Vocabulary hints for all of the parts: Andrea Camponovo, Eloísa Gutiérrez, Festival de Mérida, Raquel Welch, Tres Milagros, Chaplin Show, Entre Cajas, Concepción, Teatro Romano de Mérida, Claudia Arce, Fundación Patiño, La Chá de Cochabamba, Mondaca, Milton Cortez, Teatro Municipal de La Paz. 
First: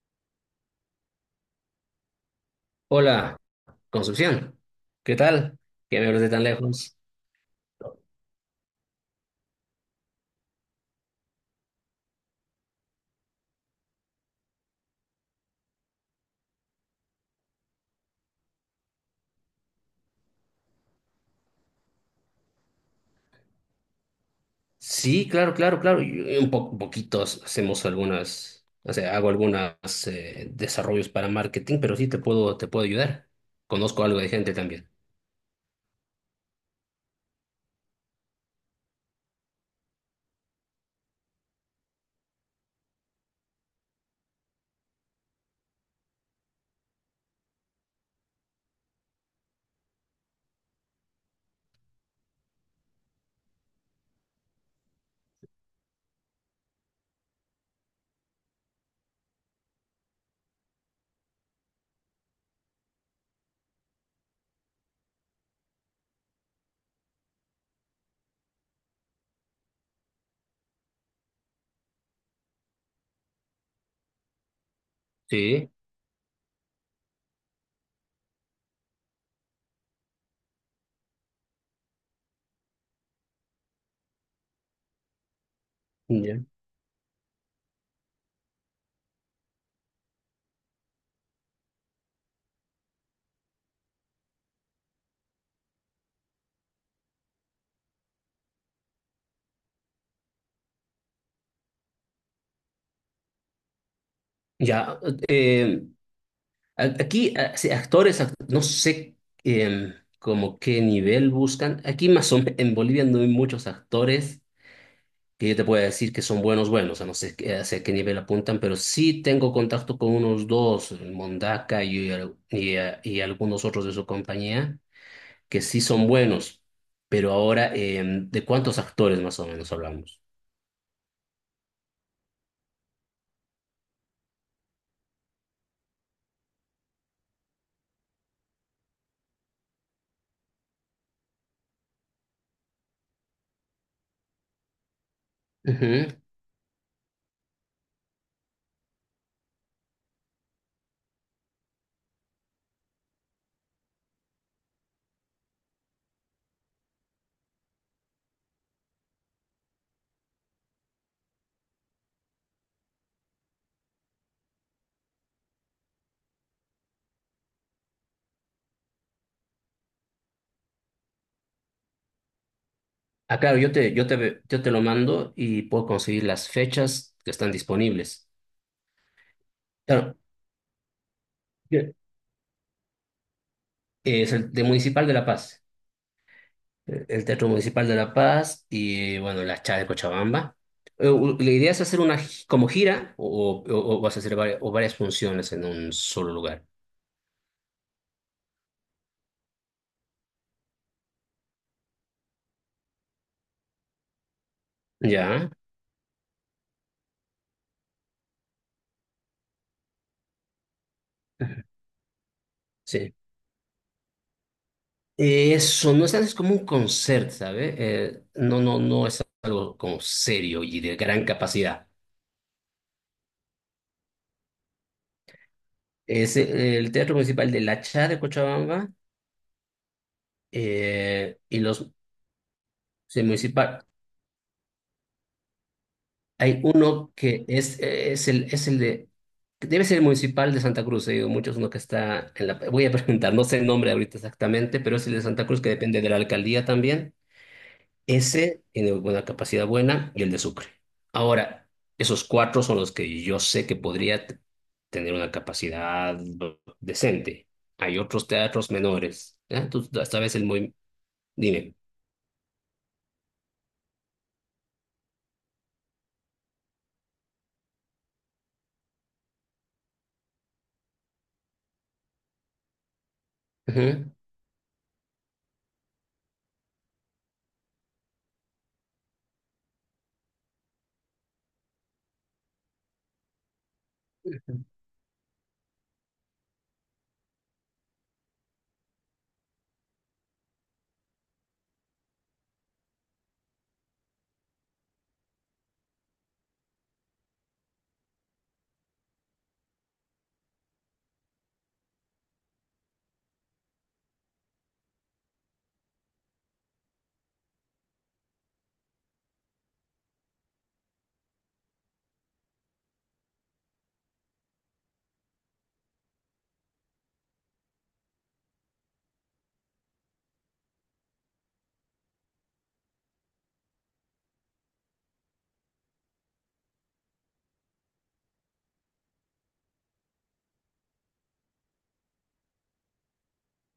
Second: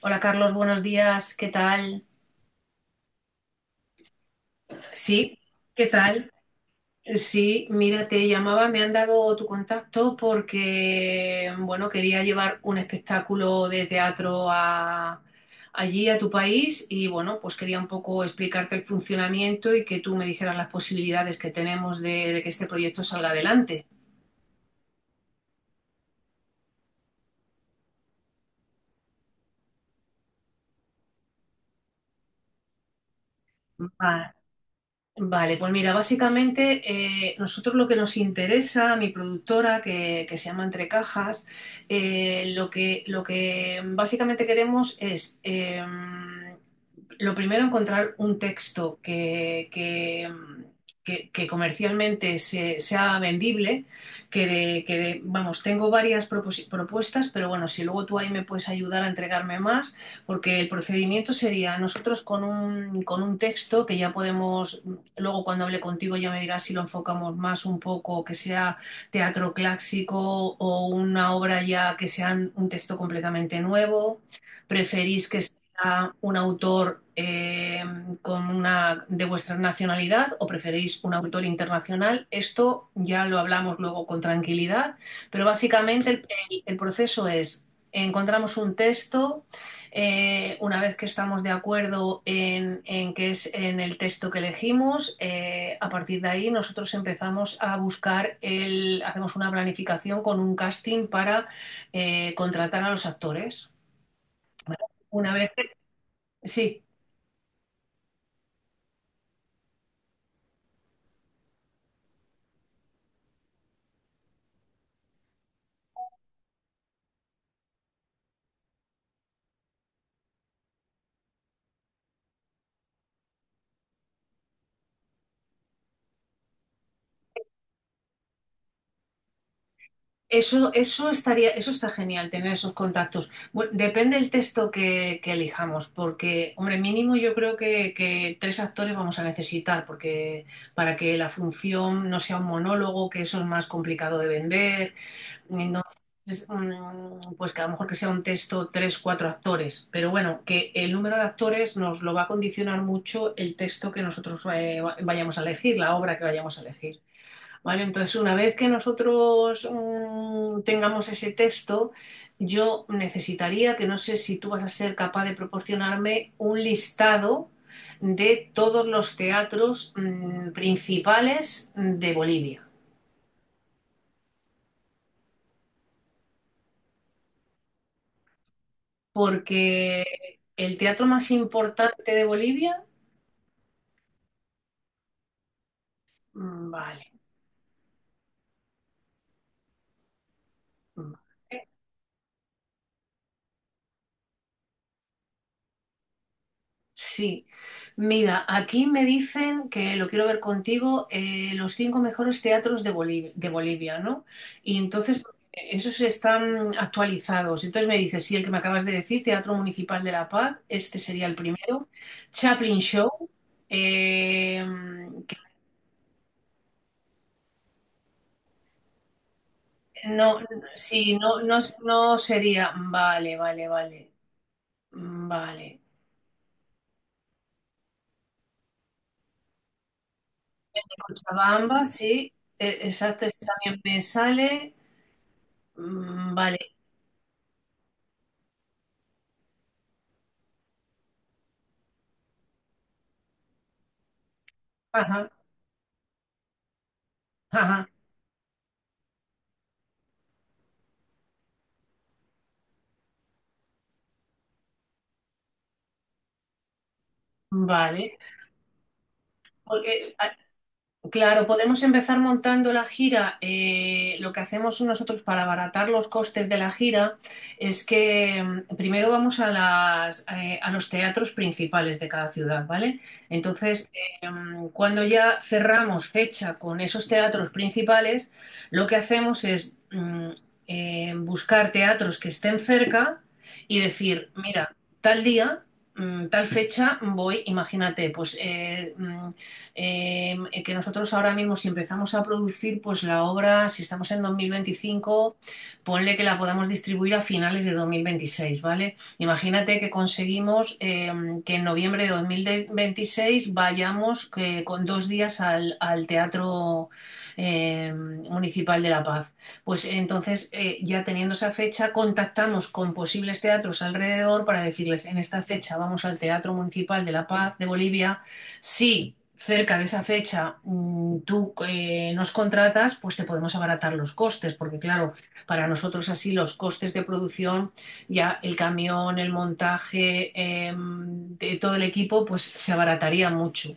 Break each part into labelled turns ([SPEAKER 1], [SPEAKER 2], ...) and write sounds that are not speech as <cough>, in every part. [SPEAKER 1] Hola Carlos, buenos días, ¿qué tal?
[SPEAKER 2] Hola, Concepción. ¿Qué
[SPEAKER 1] Sí,
[SPEAKER 2] tal?
[SPEAKER 1] ¿qué
[SPEAKER 2] ¿Qué me ves de
[SPEAKER 1] tal?
[SPEAKER 2] tan lejos?
[SPEAKER 1] Sí, mira, te llamaba, me han dado tu contacto porque, bueno, quería llevar un espectáculo de teatro allí, a tu país, y bueno, pues quería un poco explicarte el funcionamiento y que tú me dijeras las posibilidades que tenemos de que este proyecto salga adelante.
[SPEAKER 2] Sí, claro, claro, claro. Y poquitos hacemos algunas, o sea, hago algunos desarrollos para marketing, pero sí te puedo ayudar. Conozco algo de
[SPEAKER 1] Vale.
[SPEAKER 2] gente también.
[SPEAKER 1] Vale, pues mira, básicamente nosotros lo que nos interesa, mi productora que se llama Entre Cajas, lo que básicamente queremos es, lo primero, encontrar un texto que comercialmente sea vendible, vamos, tengo varias propuestas, pero bueno, si luego tú ahí me puedes ayudar a entregarme más. Porque el procedimiento sería nosotros con un texto que ya podemos. Luego cuando hable contigo ya me dirás si lo enfocamos más un poco, que sea teatro clásico o una obra ya que sea un texto completamente nuevo. ¿Preferís que
[SPEAKER 2] Sí,
[SPEAKER 1] sea un autor de vuestra nacionalidad o preferís un autor internacional? Esto ya lo hablamos luego con tranquilidad, pero básicamente el,
[SPEAKER 2] ya.
[SPEAKER 1] el- el proceso es, encontramos un texto una vez que estamos de acuerdo en qué es en el texto que elegimos, a partir de ahí nosotros empezamos a buscar hacemos una planificación con un casting para contratar a los actores.
[SPEAKER 2] Ya,
[SPEAKER 1] Una vez que,
[SPEAKER 2] eh,
[SPEAKER 1] sí.
[SPEAKER 2] sí, no sé eh, como qué nivel buscan. Aquí más o menos, en Bolivia no hay muchos actores que yo te pueda decir que son buenos, buenos, a no sé hacia qué nivel apuntan, pero sí tengo contacto con unos dos, el Mondaca y algunos otros de su compañía, que sí son buenos, pero ahora, ¿de cuántos actores más o menos hablamos?
[SPEAKER 1] Eso estaría, eso está genial, tener esos contactos. Bueno, depende del texto que elijamos, porque, hombre, mínimo yo creo que tres actores vamos a necesitar, porque para que la función no sea un monólogo, que eso es más complicado de vender.
[SPEAKER 2] Ujú.
[SPEAKER 1] Entonces, pues que a lo mejor que sea un texto tres, cuatro actores. Pero bueno, que el número de actores nos lo va a condicionar mucho el texto que nosotros vayamos a elegir, la obra que vayamos a elegir. Vale, entonces una vez que nosotros tengamos ese texto, yo necesitaría, que no sé si tú vas a ser capaz de proporcionarme un listado de todos los teatros principales de Bolivia,
[SPEAKER 2] Ah, claro, yo te lo mando y puedo conseguir las fechas que están disponibles.
[SPEAKER 1] porque
[SPEAKER 2] Claro,
[SPEAKER 1] el teatro más
[SPEAKER 2] bien.
[SPEAKER 1] importante de Bolivia,
[SPEAKER 2] Es el de Municipal de La Paz.
[SPEAKER 1] vale,
[SPEAKER 2] Eh, el Teatro Municipal de La Paz y, bueno, la Chá de Cochabamba. La
[SPEAKER 1] vale.
[SPEAKER 2] idea es hacer como gira o, o vas a hacer varias, o varias funciones en un solo lugar.
[SPEAKER 1] Sí, mira, aquí me dicen que lo quiero ver contigo, los cinco mejores teatros de Bolivia, ¿no? Y entonces
[SPEAKER 2] Ya,
[SPEAKER 1] esos están actualizados. Entonces me dices, sí, el que me acabas de decir, Teatro Municipal de La Paz, este sería el primero. Chaplin
[SPEAKER 2] sí.
[SPEAKER 1] Show, eh, que
[SPEAKER 2] Eso, no es, es como un concert, ¿sabes? No, no, no es algo como
[SPEAKER 1] no,
[SPEAKER 2] serio y de
[SPEAKER 1] sí,
[SPEAKER 2] gran
[SPEAKER 1] no, no,
[SPEAKER 2] capacidad.
[SPEAKER 1] no sería, vale, vale, vale, vale.
[SPEAKER 2] Es el Teatro Municipal de La Chá de Cochabamba y
[SPEAKER 1] Cochabamba,
[SPEAKER 2] los
[SPEAKER 1] sí,
[SPEAKER 2] sí,
[SPEAKER 1] exacto, este también
[SPEAKER 2] municipal.
[SPEAKER 1] me sale. Mm, vale.
[SPEAKER 2] Hay uno que es el de, que debe ser el municipal de Santa Cruz, he oído muchos, uno que está en la, voy a <laughs> preguntar, no sé el nombre ahorita exactamente, pero es el de
[SPEAKER 1] Ajá.
[SPEAKER 2] Santa Cruz que depende de la alcaldía también.
[SPEAKER 1] Ajá,
[SPEAKER 2] Ese tiene una capacidad buena y el de Sucre. Ahora, esos cuatro son los que yo sé que tener una capacidad decente. Hay
[SPEAKER 1] vale.
[SPEAKER 2] otros teatros menores, ¿eh?
[SPEAKER 1] Porque
[SPEAKER 2] Esta vez el muy,
[SPEAKER 1] Claro,
[SPEAKER 2] dime.
[SPEAKER 1] podemos empezar montando la gira. Lo que hacemos nosotros para abaratar los costes de la gira es que primero vamos a los teatros principales de cada ciudad, ¿vale? Entonces,
[SPEAKER 2] Ujú.
[SPEAKER 1] cuando ya cerramos fecha con esos teatros principales, lo que hacemos es buscar teatros que estén cerca y decir, mira, tal día, tal fecha voy, imagínate, pues que nosotros ahora mismo si empezamos a producir, pues la obra, si estamos en 2025, ponle que la podamos distribuir a finales de 2026, ¿vale? Imagínate que conseguimos que en noviembre de 2026 vayamos con dos días al Teatro eh, Municipal de La Paz. Pues entonces, ya teniendo esa fecha, contactamos con posibles teatros alrededor para decirles, en esta fecha vamos al Teatro Municipal de La Paz de Bolivia, sí cerca de esa fecha tú nos contratas, pues te podemos abaratar los costes, porque claro, para nosotros así los costes de producción, ya el camión, el montaje, de todo el equipo, pues se abarataría mucho.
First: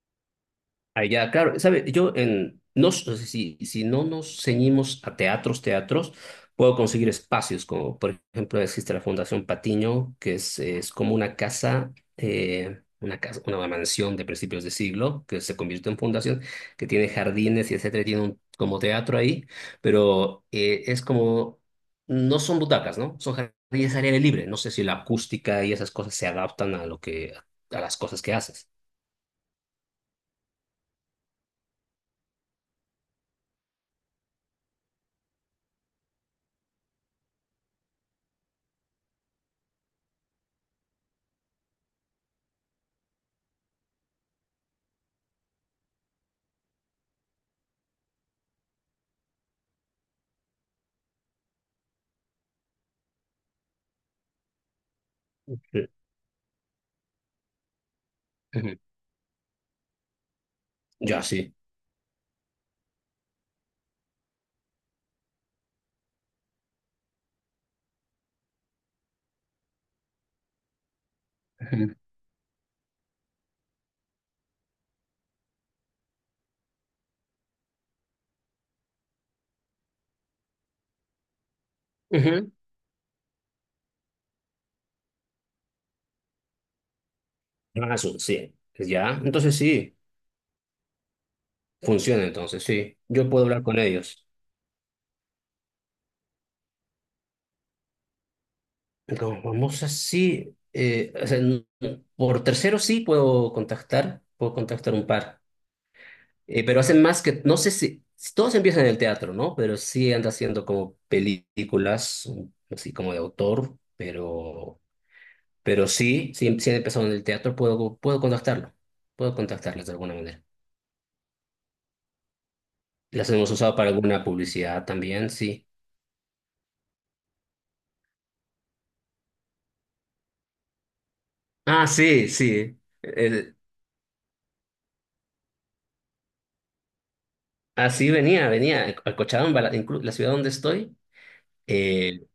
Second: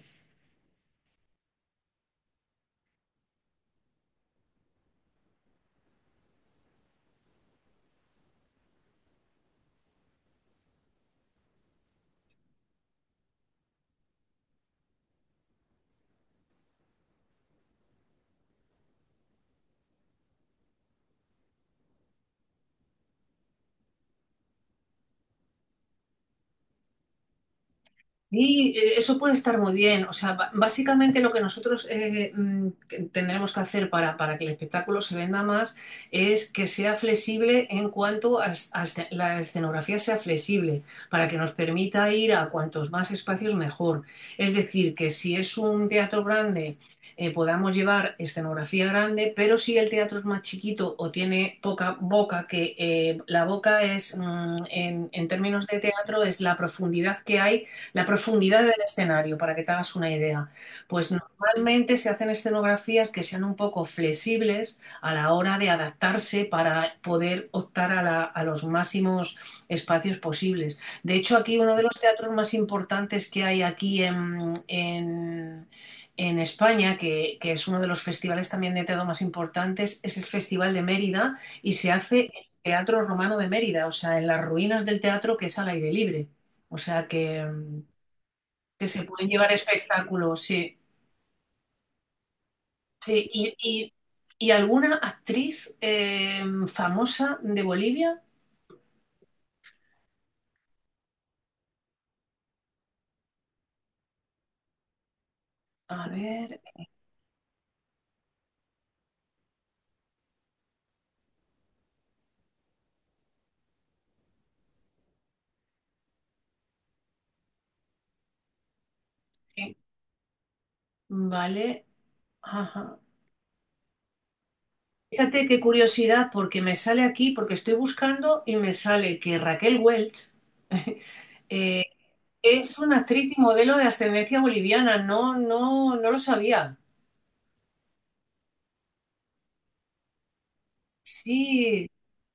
[SPEAKER 2] Allá, claro, sabe, yo en si, si no nos ceñimos a teatros, puedo conseguir espacios como, por ejemplo, existe la Fundación Patiño, que es como una casa, una casa, una mansión de principios de siglo que se convirtió en fundación, que tiene jardines y etcétera, y tiene un, como teatro ahí, pero es como no son butacas, ¿no? Son jardines al aire libre. No sé si la acústica y esas cosas se adaptan a lo que a las cosas que haces.
[SPEAKER 1] Sí, eso puede estar muy bien. O sea, básicamente lo que nosotros que tendremos que hacer para que el espectáculo se venda más es que sea flexible en cuanto a, es- a esce- la escenografía sea flexible, para que nos permita ir a cuantos más espacios mejor. Es decir, que si es un teatro grande, podamos llevar escenografía grande, pero si el teatro es más chiquito o tiene poca boca, que la boca es, en términos de
[SPEAKER 2] Mm,
[SPEAKER 1] teatro, es la profundidad que hay la profundidad del
[SPEAKER 2] ujú.
[SPEAKER 1] escenario, para que te hagas una idea. Pues
[SPEAKER 2] Ya, sí.
[SPEAKER 1] normalmente se hacen escenografías que sean un poco flexibles a la hora de adaptarse para poder optar a los máximos espacios posibles. De hecho, aquí uno de los teatros más importantes que hay aquí en España, que es uno de los festivales también de teatro más importantes, es el Festival de Mérida y se hace en el
[SPEAKER 2] Ujú.
[SPEAKER 1] Teatro Romano de Mérida, o sea, en las ruinas del teatro que es al aire libre. O sea que,
[SPEAKER 2] Amazon, sí.
[SPEAKER 1] que
[SPEAKER 2] Pues
[SPEAKER 1] se
[SPEAKER 2] ya,
[SPEAKER 1] pueden llevar
[SPEAKER 2] entonces sí,
[SPEAKER 1] espectáculos, sí.
[SPEAKER 2] funciona entonces, sí.
[SPEAKER 1] Sí,
[SPEAKER 2] Yo puedo
[SPEAKER 1] y,
[SPEAKER 2] hablar con
[SPEAKER 1] y-
[SPEAKER 2] ellos.
[SPEAKER 1] y alguna actriz famosa de Bolivia.
[SPEAKER 2] No, vamos así. O sea, por tercero sí puedo contactar un par.
[SPEAKER 1] A ver,
[SPEAKER 2] Pero hacen más que, no sé si, si todos empiezan en el teatro, ¿no? Pero sí anda haciendo como películas, así como de autor, pero sí, sí, sí han empezado en el teatro, puedo, puedo contactarlo, puedo
[SPEAKER 1] eh,
[SPEAKER 2] contactarlas de alguna manera.
[SPEAKER 1] vale. Ajá.
[SPEAKER 2] Las hemos usado para alguna publicidad también,
[SPEAKER 1] Fíjate qué
[SPEAKER 2] sí.
[SPEAKER 1] curiosidad, porque me sale aquí, porque estoy buscando y me sale que Raquel Welch <laughs> eh,
[SPEAKER 2] Ah, sí, sí.
[SPEAKER 1] es una actriz y modelo de ascendencia boliviana. No, no, no lo sabía.
[SPEAKER 2] Así venía, venía a Cochabamba, la, la ciudad donde estoy.
[SPEAKER 1] Sí,
[SPEAKER 2] Eh,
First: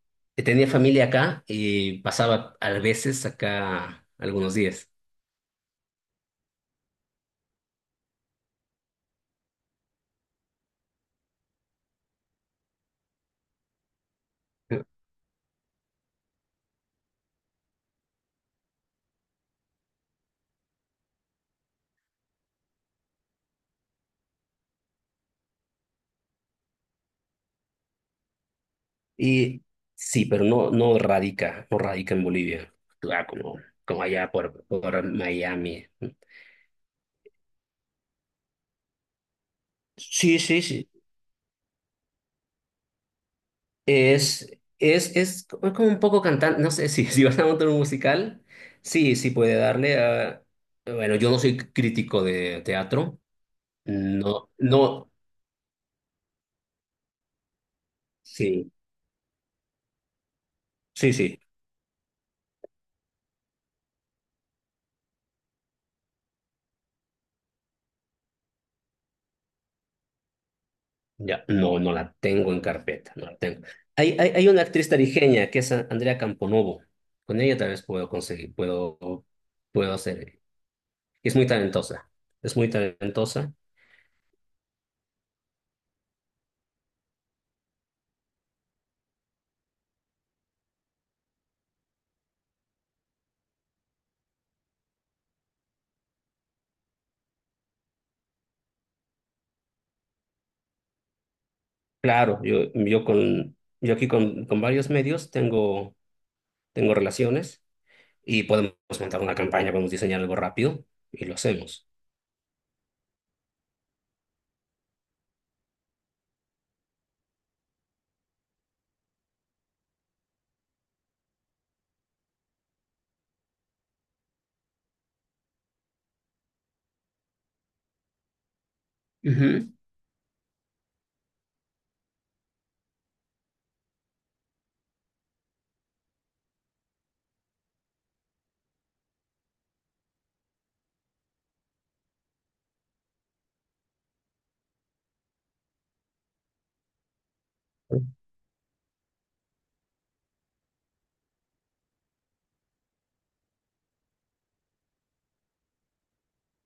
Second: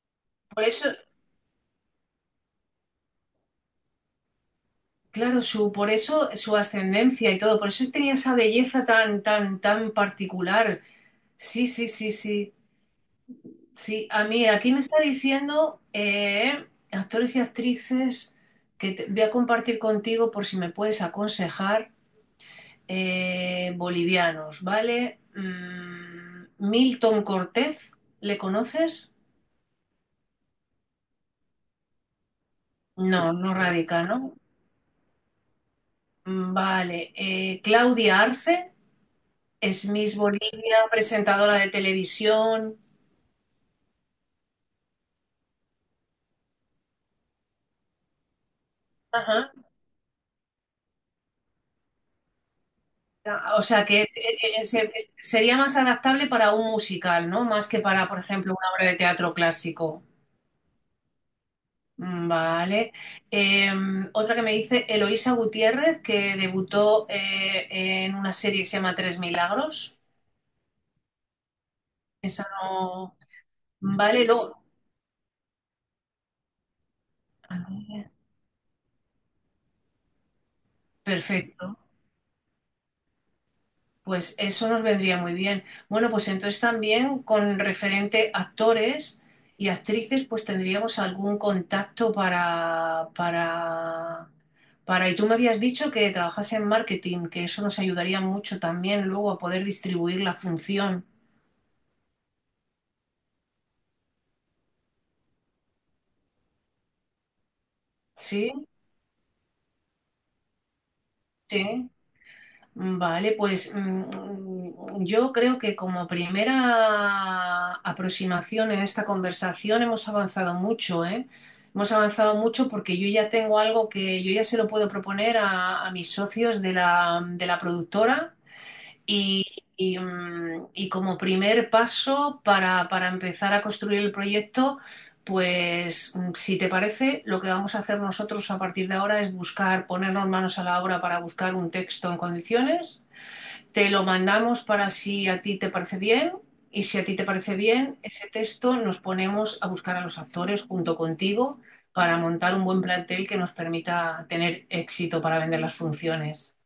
[SPEAKER 1] por
[SPEAKER 2] tenía
[SPEAKER 1] eso,
[SPEAKER 2] familia acá y pasaba a veces acá algunos días.
[SPEAKER 1] claro, por eso su ascendencia y todo, por eso tenía esa belleza tan, tan, tan particular. Sí, sí, sí, sí. Sí, a mí aquí me está diciendo actores y actrices voy a compartir contigo por si me puedes aconsejar bolivianos, ¿vale? Milton Cortez, ¿le conoces?
[SPEAKER 2] Y sí, pero no, no radica, no radica en Bolivia. Ah,
[SPEAKER 1] No, no
[SPEAKER 2] como,
[SPEAKER 1] radica,
[SPEAKER 2] como allá
[SPEAKER 1] ¿no?
[SPEAKER 2] por Miami.
[SPEAKER 1] Mm, vale. Claudia Arce es Miss
[SPEAKER 2] Sí, sí,
[SPEAKER 1] Bolivia,
[SPEAKER 2] sí.
[SPEAKER 1] presentadora de televisión.
[SPEAKER 2] Es, es como como un poco cantante, no sé, si, <laughs> si vas a montar un musical, sí, sí puede darle a... Bueno, yo no soy crítico de teatro.
[SPEAKER 1] Ah, o sea que
[SPEAKER 2] No, no,
[SPEAKER 1] sería más adaptable para un musical, ¿no? Más que para, por ejemplo,
[SPEAKER 2] sí,
[SPEAKER 1] una obra de teatro clásico.
[SPEAKER 2] sí, sí,
[SPEAKER 1] Mm, vale. Eh, Otra que me dice Eloísa Gutiérrez, que debutó en una serie que se llama Tres Milagros.
[SPEAKER 2] ya, no, no la tengo en carpeta,
[SPEAKER 1] No,
[SPEAKER 2] no la tengo. Hay,
[SPEAKER 1] vale,
[SPEAKER 2] hay, hay una
[SPEAKER 1] luego.
[SPEAKER 2] actriz tarijeña que es Andrea Camponovo, con ella tal vez puedo conseguir, puedo, puedo hacer, es muy
[SPEAKER 1] Perfecto.
[SPEAKER 2] talentosa, es muy talentosa.
[SPEAKER 1] Pues eso nos vendría muy bien. Bueno, pues entonces también con referente actores y actrices, pues tendríamos algún contacto para, para. Y tú me habías dicho que trabajase en marketing, que eso nos ayudaría mucho también luego a poder distribuir la función.
[SPEAKER 2] Claro, yo con, yo aquí con varios medios tengo, tengo relaciones y
[SPEAKER 1] Sí,
[SPEAKER 2] podemos montar una campaña, podemos diseñar algo rápido y lo hacemos.
[SPEAKER 1] sí. Vale, pues yo creo que como primera aproximación en esta conversación hemos avanzado mucho, ¿eh? Hemos avanzado mucho porque yo ya tengo algo que yo ya se lo puedo proponer a mis socios de la productora y,
[SPEAKER 2] Ujú.
[SPEAKER 1] y como primer paso para empezar a construir el proyecto, pues si te parece, lo que vamos a hacer nosotros a partir de ahora es buscar, ponernos manos a la obra para buscar un texto en condiciones. Te lo mandamos para si a ti te parece bien y si a ti te parece bien, ese texto nos ponemos a buscar a los actores junto contigo para montar un buen plantel que nos permita tener éxito para vender las funciones.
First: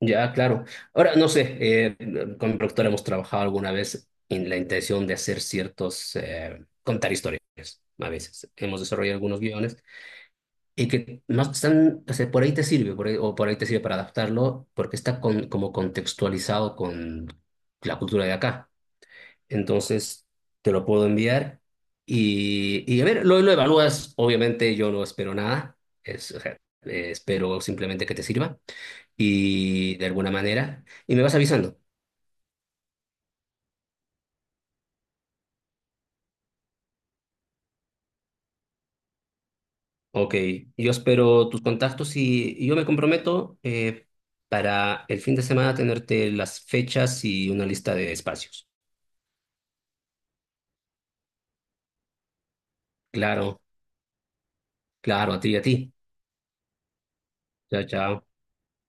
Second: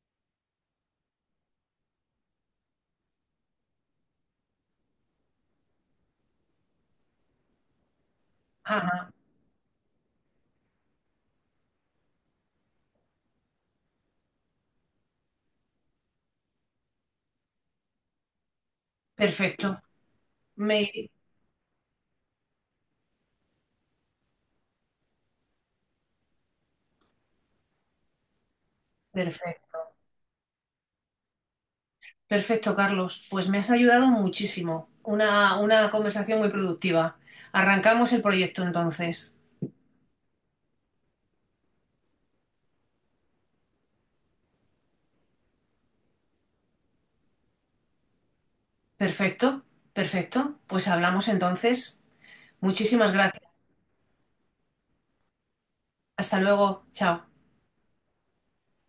[SPEAKER 2] Ya, claro. Ahora, no sé, con mi productor hemos trabajado alguna vez en la intención de hacer ciertos, contar historias, a veces. Hemos
[SPEAKER 1] Ajá,
[SPEAKER 2] desarrollado algunos guiones y que más están, o sea, por ahí te sirve, o por ahí te sirve para adaptarlo, porque está como contextualizado con la cultura de acá.
[SPEAKER 1] perfecto.
[SPEAKER 2] Entonces, te lo puedo
[SPEAKER 1] Me-
[SPEAKER 2] enviar y a ver, lo evalúas. Obviamente, yo no espero nada, es, o sea, espero simplemente que te sirva
[SPEAKER 1] Perfecto.
[SPEAKER 2] y de alguna manera, y me vas avisando.
[SPEAKER 1] Perfecto, Carlos. Pues me has ayudado muchísimo. Una conversación muy productiva. Arrancamos el proyecto entonces.
[SPEAKER 2] Ok, yo espero tus contactos y yo me comprometo para el fin de semana tenerte las fechas y una lista de espacios.
[SPEAKER 1] Perfecto, perfecto. Pues hablamos entonces. Muchísimas gracias.
[SPEAKER 2] Claro, claro, a ti y a ti.
[SPEAKER 1] Hasta luego. Chao.
[SPEAKER 2] Chao, chao.